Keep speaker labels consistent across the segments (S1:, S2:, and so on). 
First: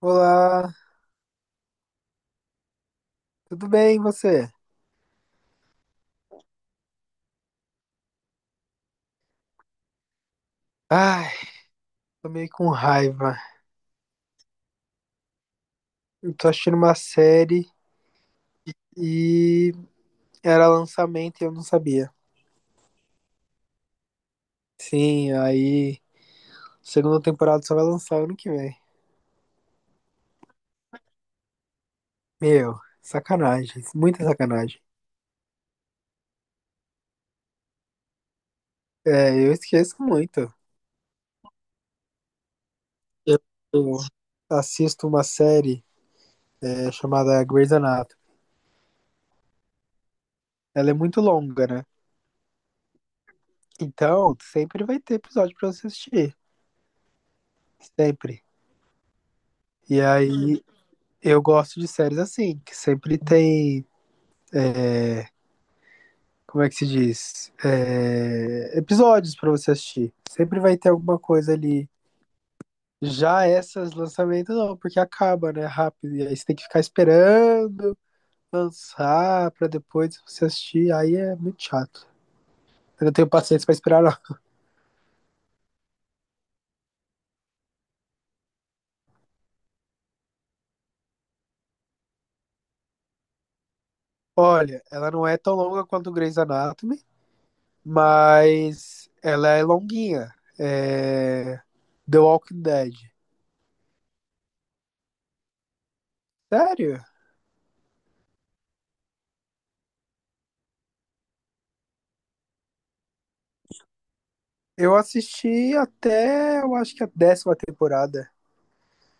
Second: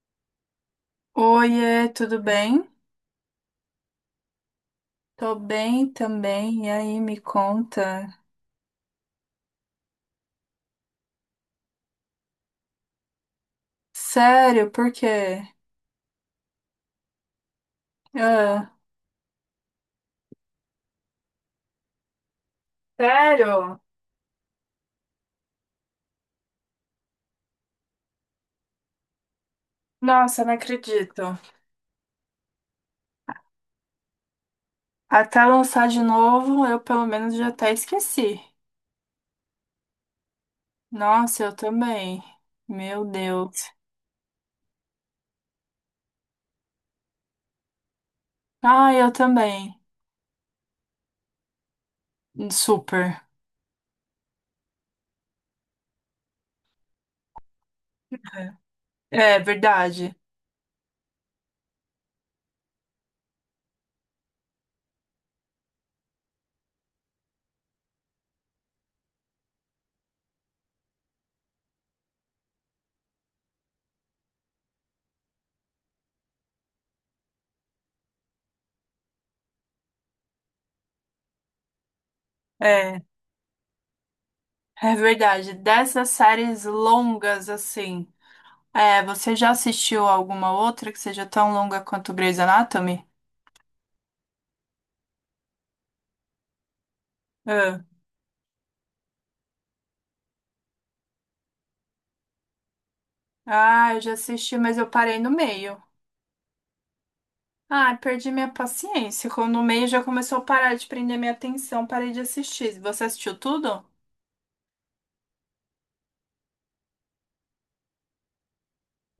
S1: Olá,
S2: Oiê, tudo bem?
S1: tudo bem e você?
S2: Tô bem também. E aí, me conta.
S1: Ai, tô meio com raiva.
S2: Sério, por quê?
S1: Eu tô assistindo uma série
S2: Ah,
S1: e era lançamento e eu não sabia.
S2: sério?
S1: Sim, aí segunda temporada só vai lançar ano que vem.
S2: Nossa, não acredito.
S1: Meu, sacanagem, muita sacanagem.
S2: Até lançar de novo, eu pelo menos já até esqueci.
S1: É, eu esqueço muito.
S2: Nossa, eu também. Meu
S1: Eu
S2: Deus.
S1: assisto uma série é, chamada Grey's Anatomy.
S2: Ah, eu também.
S1: Ela é muito longa, né?
S2: Super.
S1: Então, sempre vai ter episódio pra você assistir. Sempre.
S2: É
S1: E
S2: verdade.
S1: aí, eu gosto de séries assim, que sempre tem, como é que se diz? Episódios pra você assistir. Sempre vai ter alguma coisa ali. Já essas lançamentos não, porque acaba, né? Rápido. E aí você tem que ficar esperando lançar pra depois você assistir. Aí é muito chato.
S2: É,
S1: Eu não tenho paciência pra esperar, não.
S2: é verdade. Dessas séries longas assim. É, você já assistiu alguma outra que seja tão longa quanto Grey's Anatomy?
S1: Olha, ela não é tão longa quanto o Grey's Anatomy,
S2: Ah.
S1: mas ela é longuinha. É... The Walking Dead.
S2: Ah, eu já assisti, mas eu parei no meio.
S1: Sério?
S2: Ah, perdi minha paciência. Quando no meio já começou a parar de prender minha atenção, parei de assistir. Você assistiu tudo?
S1: Eu assisti até, eu acho que a décima temporada.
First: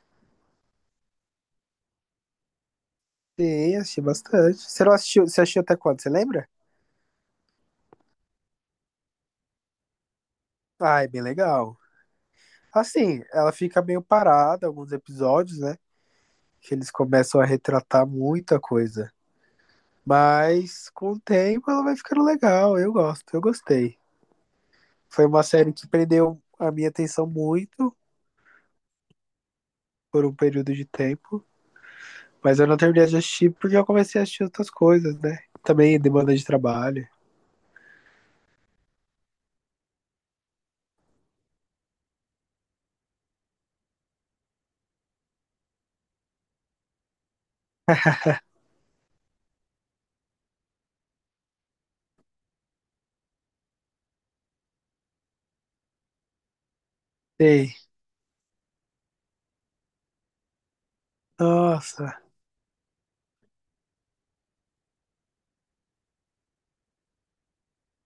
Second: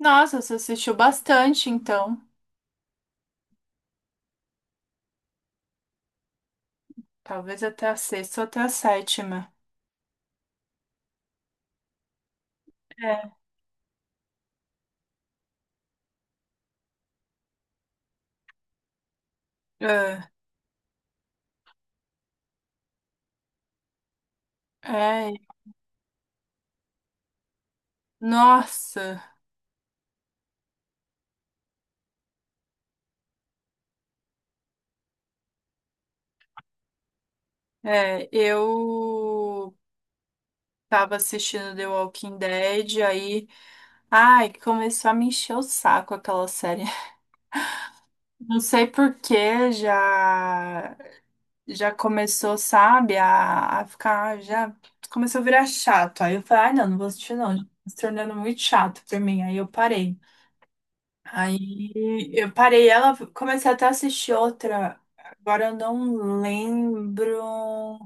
S2: Nossa, você assistiu bastante, então.
S1: Sim, assisti bastante. Você não assistiu, você assistiu até quando, você lembra?
S2: Talvez até a sexta ou até a sétima.
S1: Ah, é bem legal. Assim,
S2: É,
S1: ela fica meio parada, alguns episódios, né? Que eles começam a retratar muita coisa.
S2: é,
S1: Mas com o tempo ela vai ficando legal, eu gosto, eu gostei. Foi
S2: É.
S1: uma série que prendeu a minha atenção muito
S2: Nossa,
S1: por um período de tempo, mas eu não terminei de assistir porque eu comecei a assistir outras coisas, né? Também demanda de trabalho.
S2: é, eu tava assistindo The Walking Dead, aí, ai, começou a me encher o saco aquela série. Não sei por que já. Já começou, sabe, a ficar, já começou a virar chato. Aí eu falei, ah, não, não vou assistir não, já tá
S1: Ei,
S2: se tornando muito chato pra mim. Aí eu parei.
S1: nossa,
S2: Aí eu parei ela, comecei até a assistir outra. Agora eu não lembro.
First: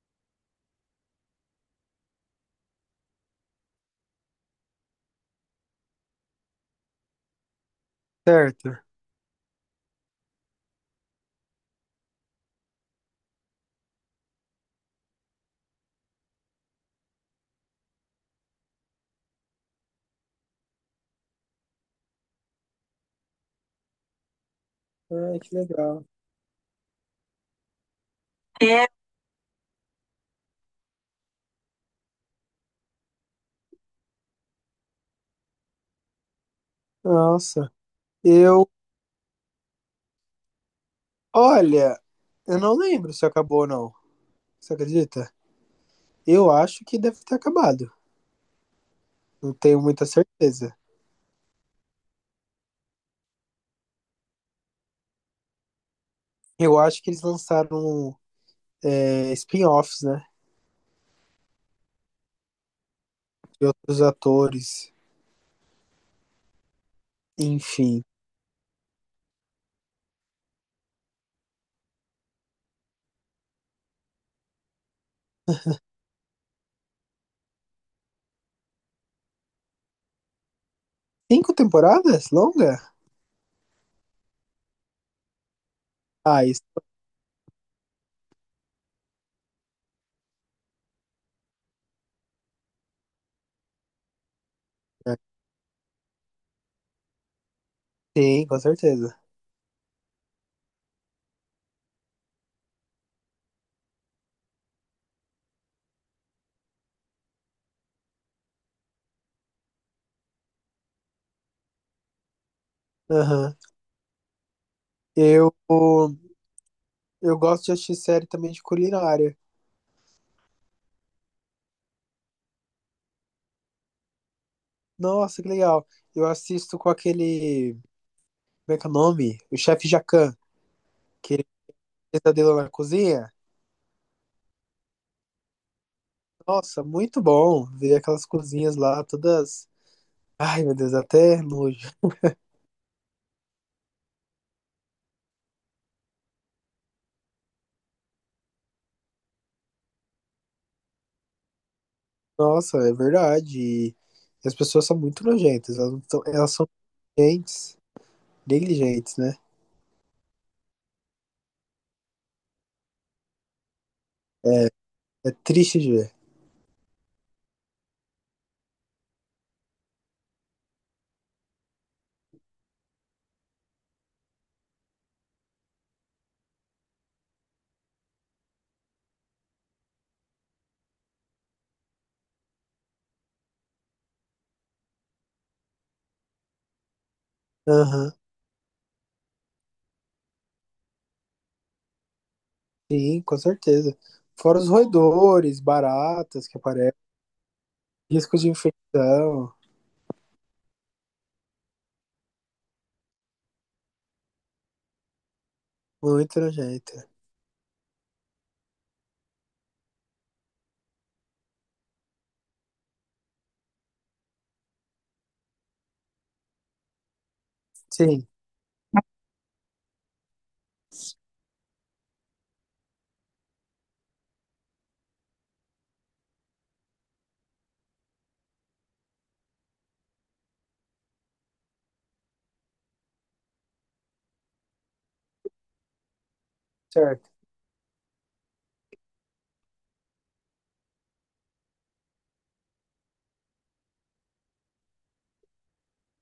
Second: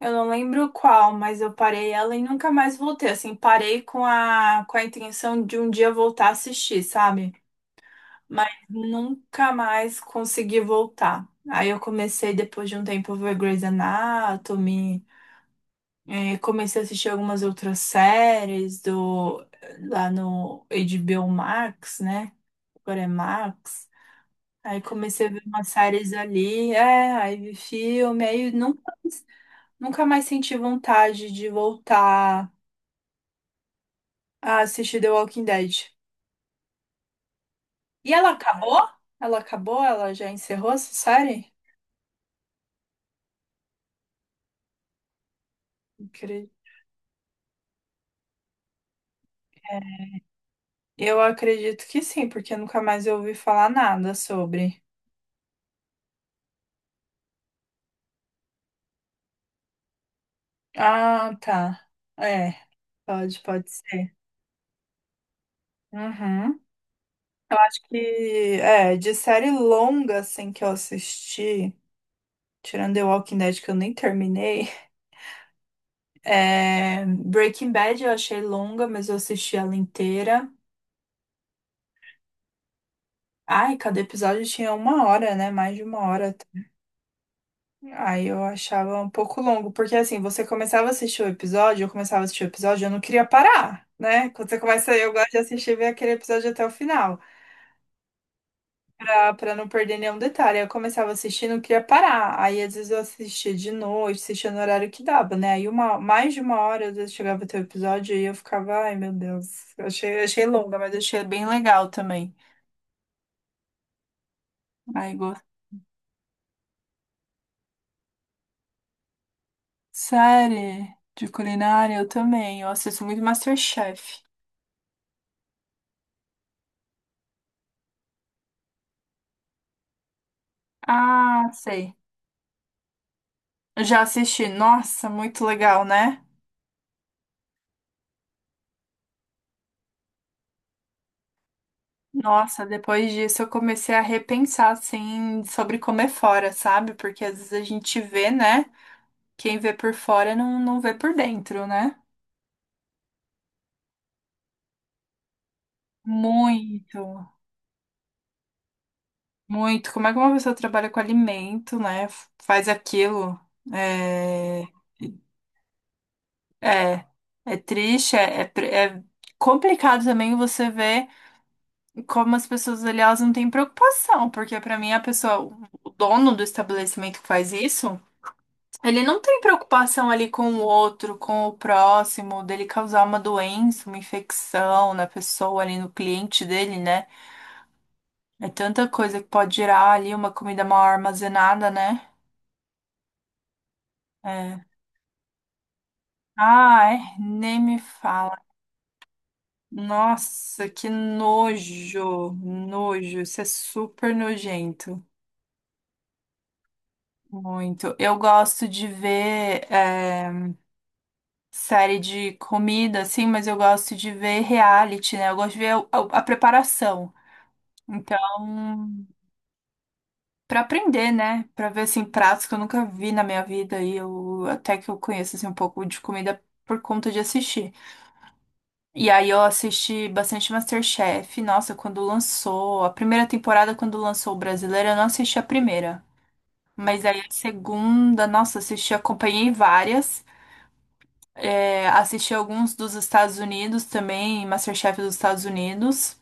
S2: Eu não lembro qual, mas eu parei ela e nunca mais voltei. Assim, parei com a intenção de um dia voltar a assistir, sabe? Mas
S1: certo.
S2: nunca mais consegui voltar. Aí eu comecei, depois de um tempo, a ver Grey's Anatomy, comecei a assistir algumas outras séries do, lá no HBO Max, né? Agora é Max. Aí comecei a
S1: Ai,
S2: ver
S1: que
S2: umas
S1: legal.
S2: séries ali, é, aí vi filme, aí nunca,
S1: É,
S2: mais- nunca mais senti vontade de voltar a assistir The Walking Dead.
S1: nossa,
S2: E ela
S1: eu
S2: acabou? Ela acabou? Ela já encerrou essa série?
S1: olha, eu não lembro se acabou ou não. Você acredita? Eu acho que deve ter acabado. Não tenho muita certeza.
S2: Eu acredito que sim, porque nunca mais eu ouvi falar nada sobre.
S1: Eu acho que eles lançaram, spin-offs, né?
S2: Ah, tá. É, pode,
S1: De
S2: pode
S1: outros
S2: ser.
S1: atores.
S2: Uhum. Eu acho que,
S1: Enfim.
S2: é, de série longa, assim, que eu assisti, tirando The Walking Dead, que eu nem terminei, é, Breaking Bad eu achei longa, mas eu assisti ela inteira.
S1: Cinco temporadas? Longa?
S2: Ai, cada episódio tinha uma hora, né? Mais de uma hora.
S1: Ah, isso.
S2: Aí eu achava um pouco longo, porque assim, você começava a assistir o episódio, eu começava a assistir o episódio, eu não queria parar, né? Quando você começa, eu
S1: Né?
S2: gosto de assistir e ver aquele episódio até o final,
S1: Sim, com certeza.
S2: pra não perder nenhum detalhe. Aí eu começava a assistir e não queria parar. Aí às vezes eu assistia de noite, assistia no horário que dava, né? Aí uma, mais de uma hora, às vezes chegava até o episódio e eu ficava, ai meu Deus, eu achei, achei longa, mas achei bem legal também.
S1: Aham.
S2: Aí gosto.
S1: Eu, eu gosto de assistir série também de culinária.
S2: Série de culinária, eu também, eu assisto muito MasterChef.
S1: Nossa, que legal. Eu assisto com aquele. Como é que é o nome? O chefe Jacan, que ele
S2: Ah, sei.
S1: fez a dele na cozinha.
S2: Eu já assisti. Nossa, muito legal, né?
S1: Nossa, muito bom ver aquelas cozinhas lá todas. Ai, meu Deus, até nojo.
S2: Nossa, depois disso eu comecei a repensar, assim, sobre comer fora, sabe? Porque às vezes a gente vê, né? Quem vê por fora não, não vê por dentro, né?
S1: Nossa, é verdade. E as pessoas são muito nojentas. Elas, não tão- elas são
S2: Muito,
S1: negligentes, negligentes, né?
S2: muito. Como é que uma pessoa trabalha com alimento, né? F- Faz aquilo. É,
S1: É triste de ver.
S2: é, é triste, é, é, pre- é complicado também você ver como as pessoas ali, elas não têm preocupação, porque pra mim a pessoa, o dono do estabelecimento que faz isso. Ele não tem preocupação ali com o outro, com o próximo, dele causar uma doença, uma infecção na pessoa ali, no cliente dele, né?
S1: Aham,
S2: É tanta coisa que pode gerar ali uma comida mal armazenada, né?
S1: sim, com certeza. Fora
S2: É.
S1: os roedores, baratas que
S2: Ah,
S1: aparecem,
S2: é? Nem me fala.
S1: risco de infecção.
S2: Nossa, que nojo, nojo. Isso é super nojento.
S1: Muito nojenta.
S2: Muito. Eu gosto de ver é, série de comida, assim, mas eu gosto de ver reality, né? Eu gosto de ver a preparação.
S1: Sim,
S2: Então, para aprender, né? Para ver assim pratos que eu nunca vi na minha vida e eu até que eu conheço assim um pouco de comida por conta de assistir. E aí eu assisti bastante MasterChef. Nossa, quando lançou a primeira temporada, quando lançou o brasileiro, eu não assisti a primeira. Mas aí a
S1: certo.
S2: segunda, nossa, assisti, acompanhei várias. É, assisti alguns dos Estados Unidos também, MasterChef dos Estados Unidos.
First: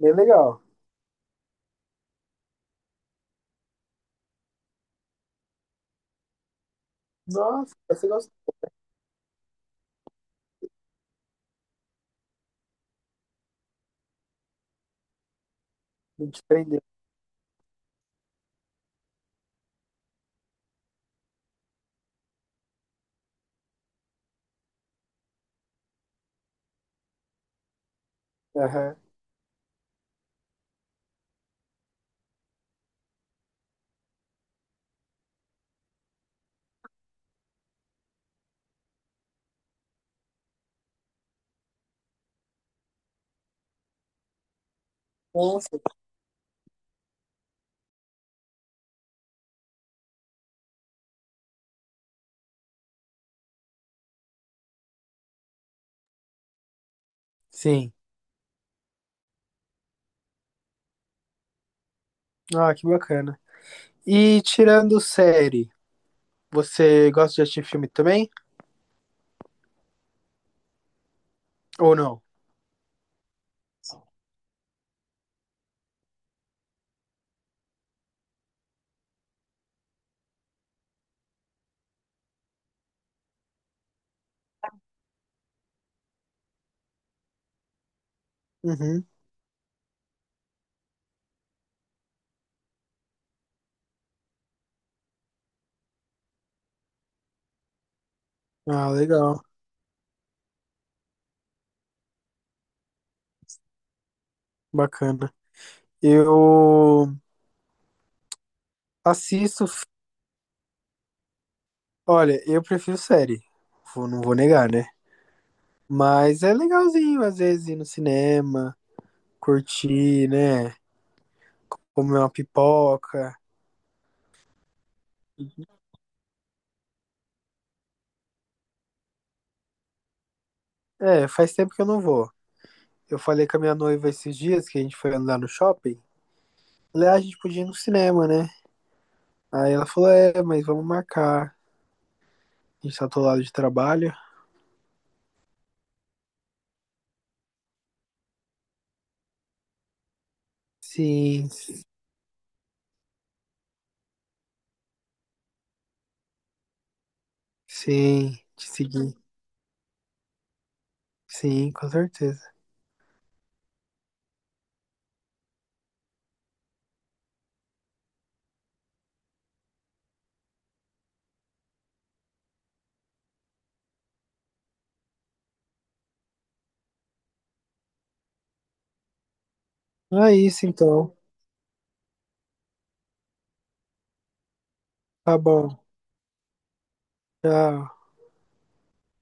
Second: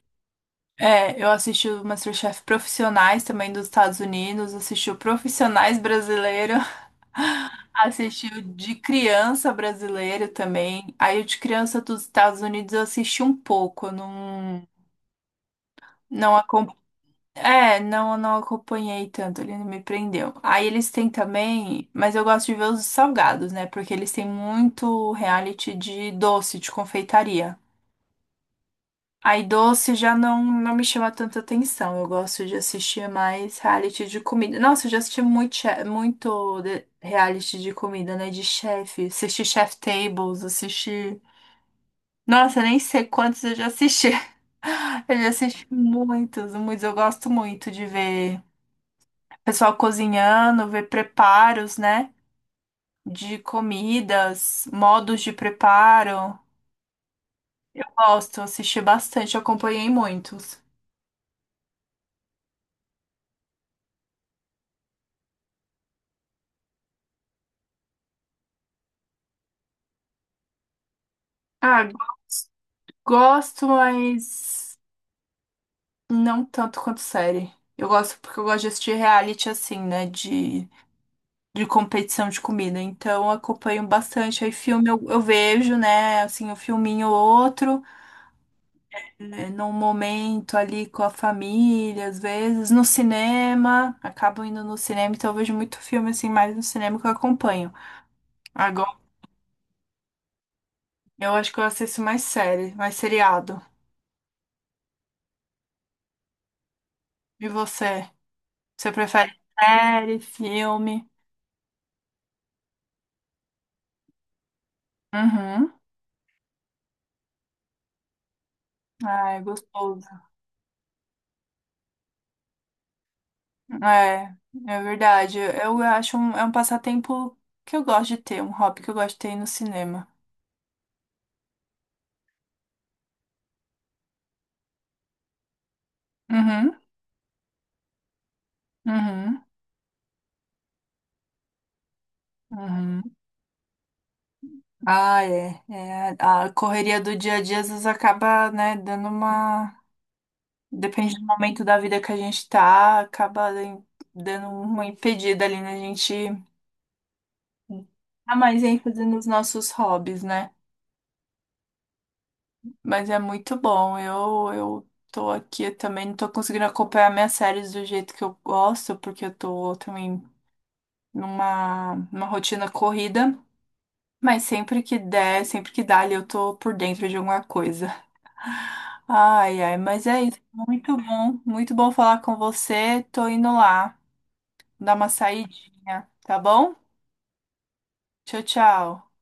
S1: Bem legal.
S2: É, eu assisti o MasterChef Profissionais também dos Estados Unidos, assisti o Profissionais brasileiro,
S1: Nossa, você
S2: assisti o
S1: gostou
S2: de criança brasileiro também. Aí o de criança dos Estados Unidos eu assisti um pouco, eu não
S1: de
S2: acompanhei.
S1: prender.
S2: É, não acompanhei tanto, ele não me prendeu. Aí eles têm também, mas eu gosto de ver os salgados, né? Porque eles têm muito reality de doce, de confeitaria.
S1: Aham.
S2: Aí doce já não, não me chama tanta atenção. Eu gosto de assistir mais reality de comida. Nossa, eu já assisti muito, che- muito de- reality de comida, né? De chefe. Assisti Chef Tables, assisti. Nossa, eu nem sei quantos eu já assisti. Eu já assisti
S1: Nossa.
S2: muitos, muitos. Eu gosto muito de ver pessoal cozinhando, ver preparos, né? De comidas, modos de preparo.
S1: Sim.
S2: Gosto, assisti bastante, acompanhei muitos.
S1: Ah, que bacana. E tirando série. Você gosta de assistir filme também?
S2: Ah,
S1: Ou não?
S2: gosto, mas não tanto quanto série. Eu gosto porque eu gosto de assistir reality assim, né? De competição de comida. Então eu acompanho bastante. Aí filme eu vejo, né? Assim, um filminho ou outro,
S1: Uhum.
S2: é, num momento ali com a família, às vezes, no cinema. Acabo indo no cinema, então eu vejo muito filme assim, mais no cinema que eu acompanho.
S1: Ah,
S2: Agora
S1: legal.
S2: eu acho que eu assisto mais série, mais seriado.
S1: Bacana. Eu
S2: E você? Você prefere
S1: assisto.
S2: série, filme?
S1: Olha, eu prefiro série. Não vou negar, né?
S2: Uhum.
S1: Mas é legalzinho, às vezes, ir no cinema,
S2: Ai, gostoso.
S1: curtir, né? Comer uma pipoca.
S2: É, é verdade. Eu acho um, é um passatempo que eu gosto de ter, um hobby que eu gosto de ter no cinema.
S1: É, faz tempo que eu não vou. Eu falei com a minha noiva esses dias que a gente foi andar no shopping.
S2: Uhum,
S1: Falei, ah, a gente podia ir no cinema, né?
S2: uhum,
S1: Aí ela falou, é, mas vamos marcar. A gente
S2: uhum.
S1: tá do lado de trabalho.
S2: Ah, é, é. A correria do dia a dia às vezes acaba, né, dando uma. Depende do
S1: Sim,
S2: momento da vida que a gente tá, acaba em- dando uma impedida ali na gente dar
S1: sim,
S2: mais
S1: te
S2: ênfase
S1: segui.
S2: nos nossos hobbies, né?
S1: Sim, com certeza.
S2: Mas é muito bom. Eu tô aqui eu também, não tô conseguindo acompanhar minhas séries do jeito que eu gosto, porque eu tô também numa, numa rotina corrida. Mas sempre que der, sempre que dá ali, eu tô por dentro de alguma coisa. Ai, ai, mas é
S1: Não é
S2: isso.
S1: isso então.
S2: Muito bom falar com você. Tô indo lá, dar uma
S1: Tá bom.
S2: saidinha, tá bom?
S1: Tchau.
S2: Tchau, tchau.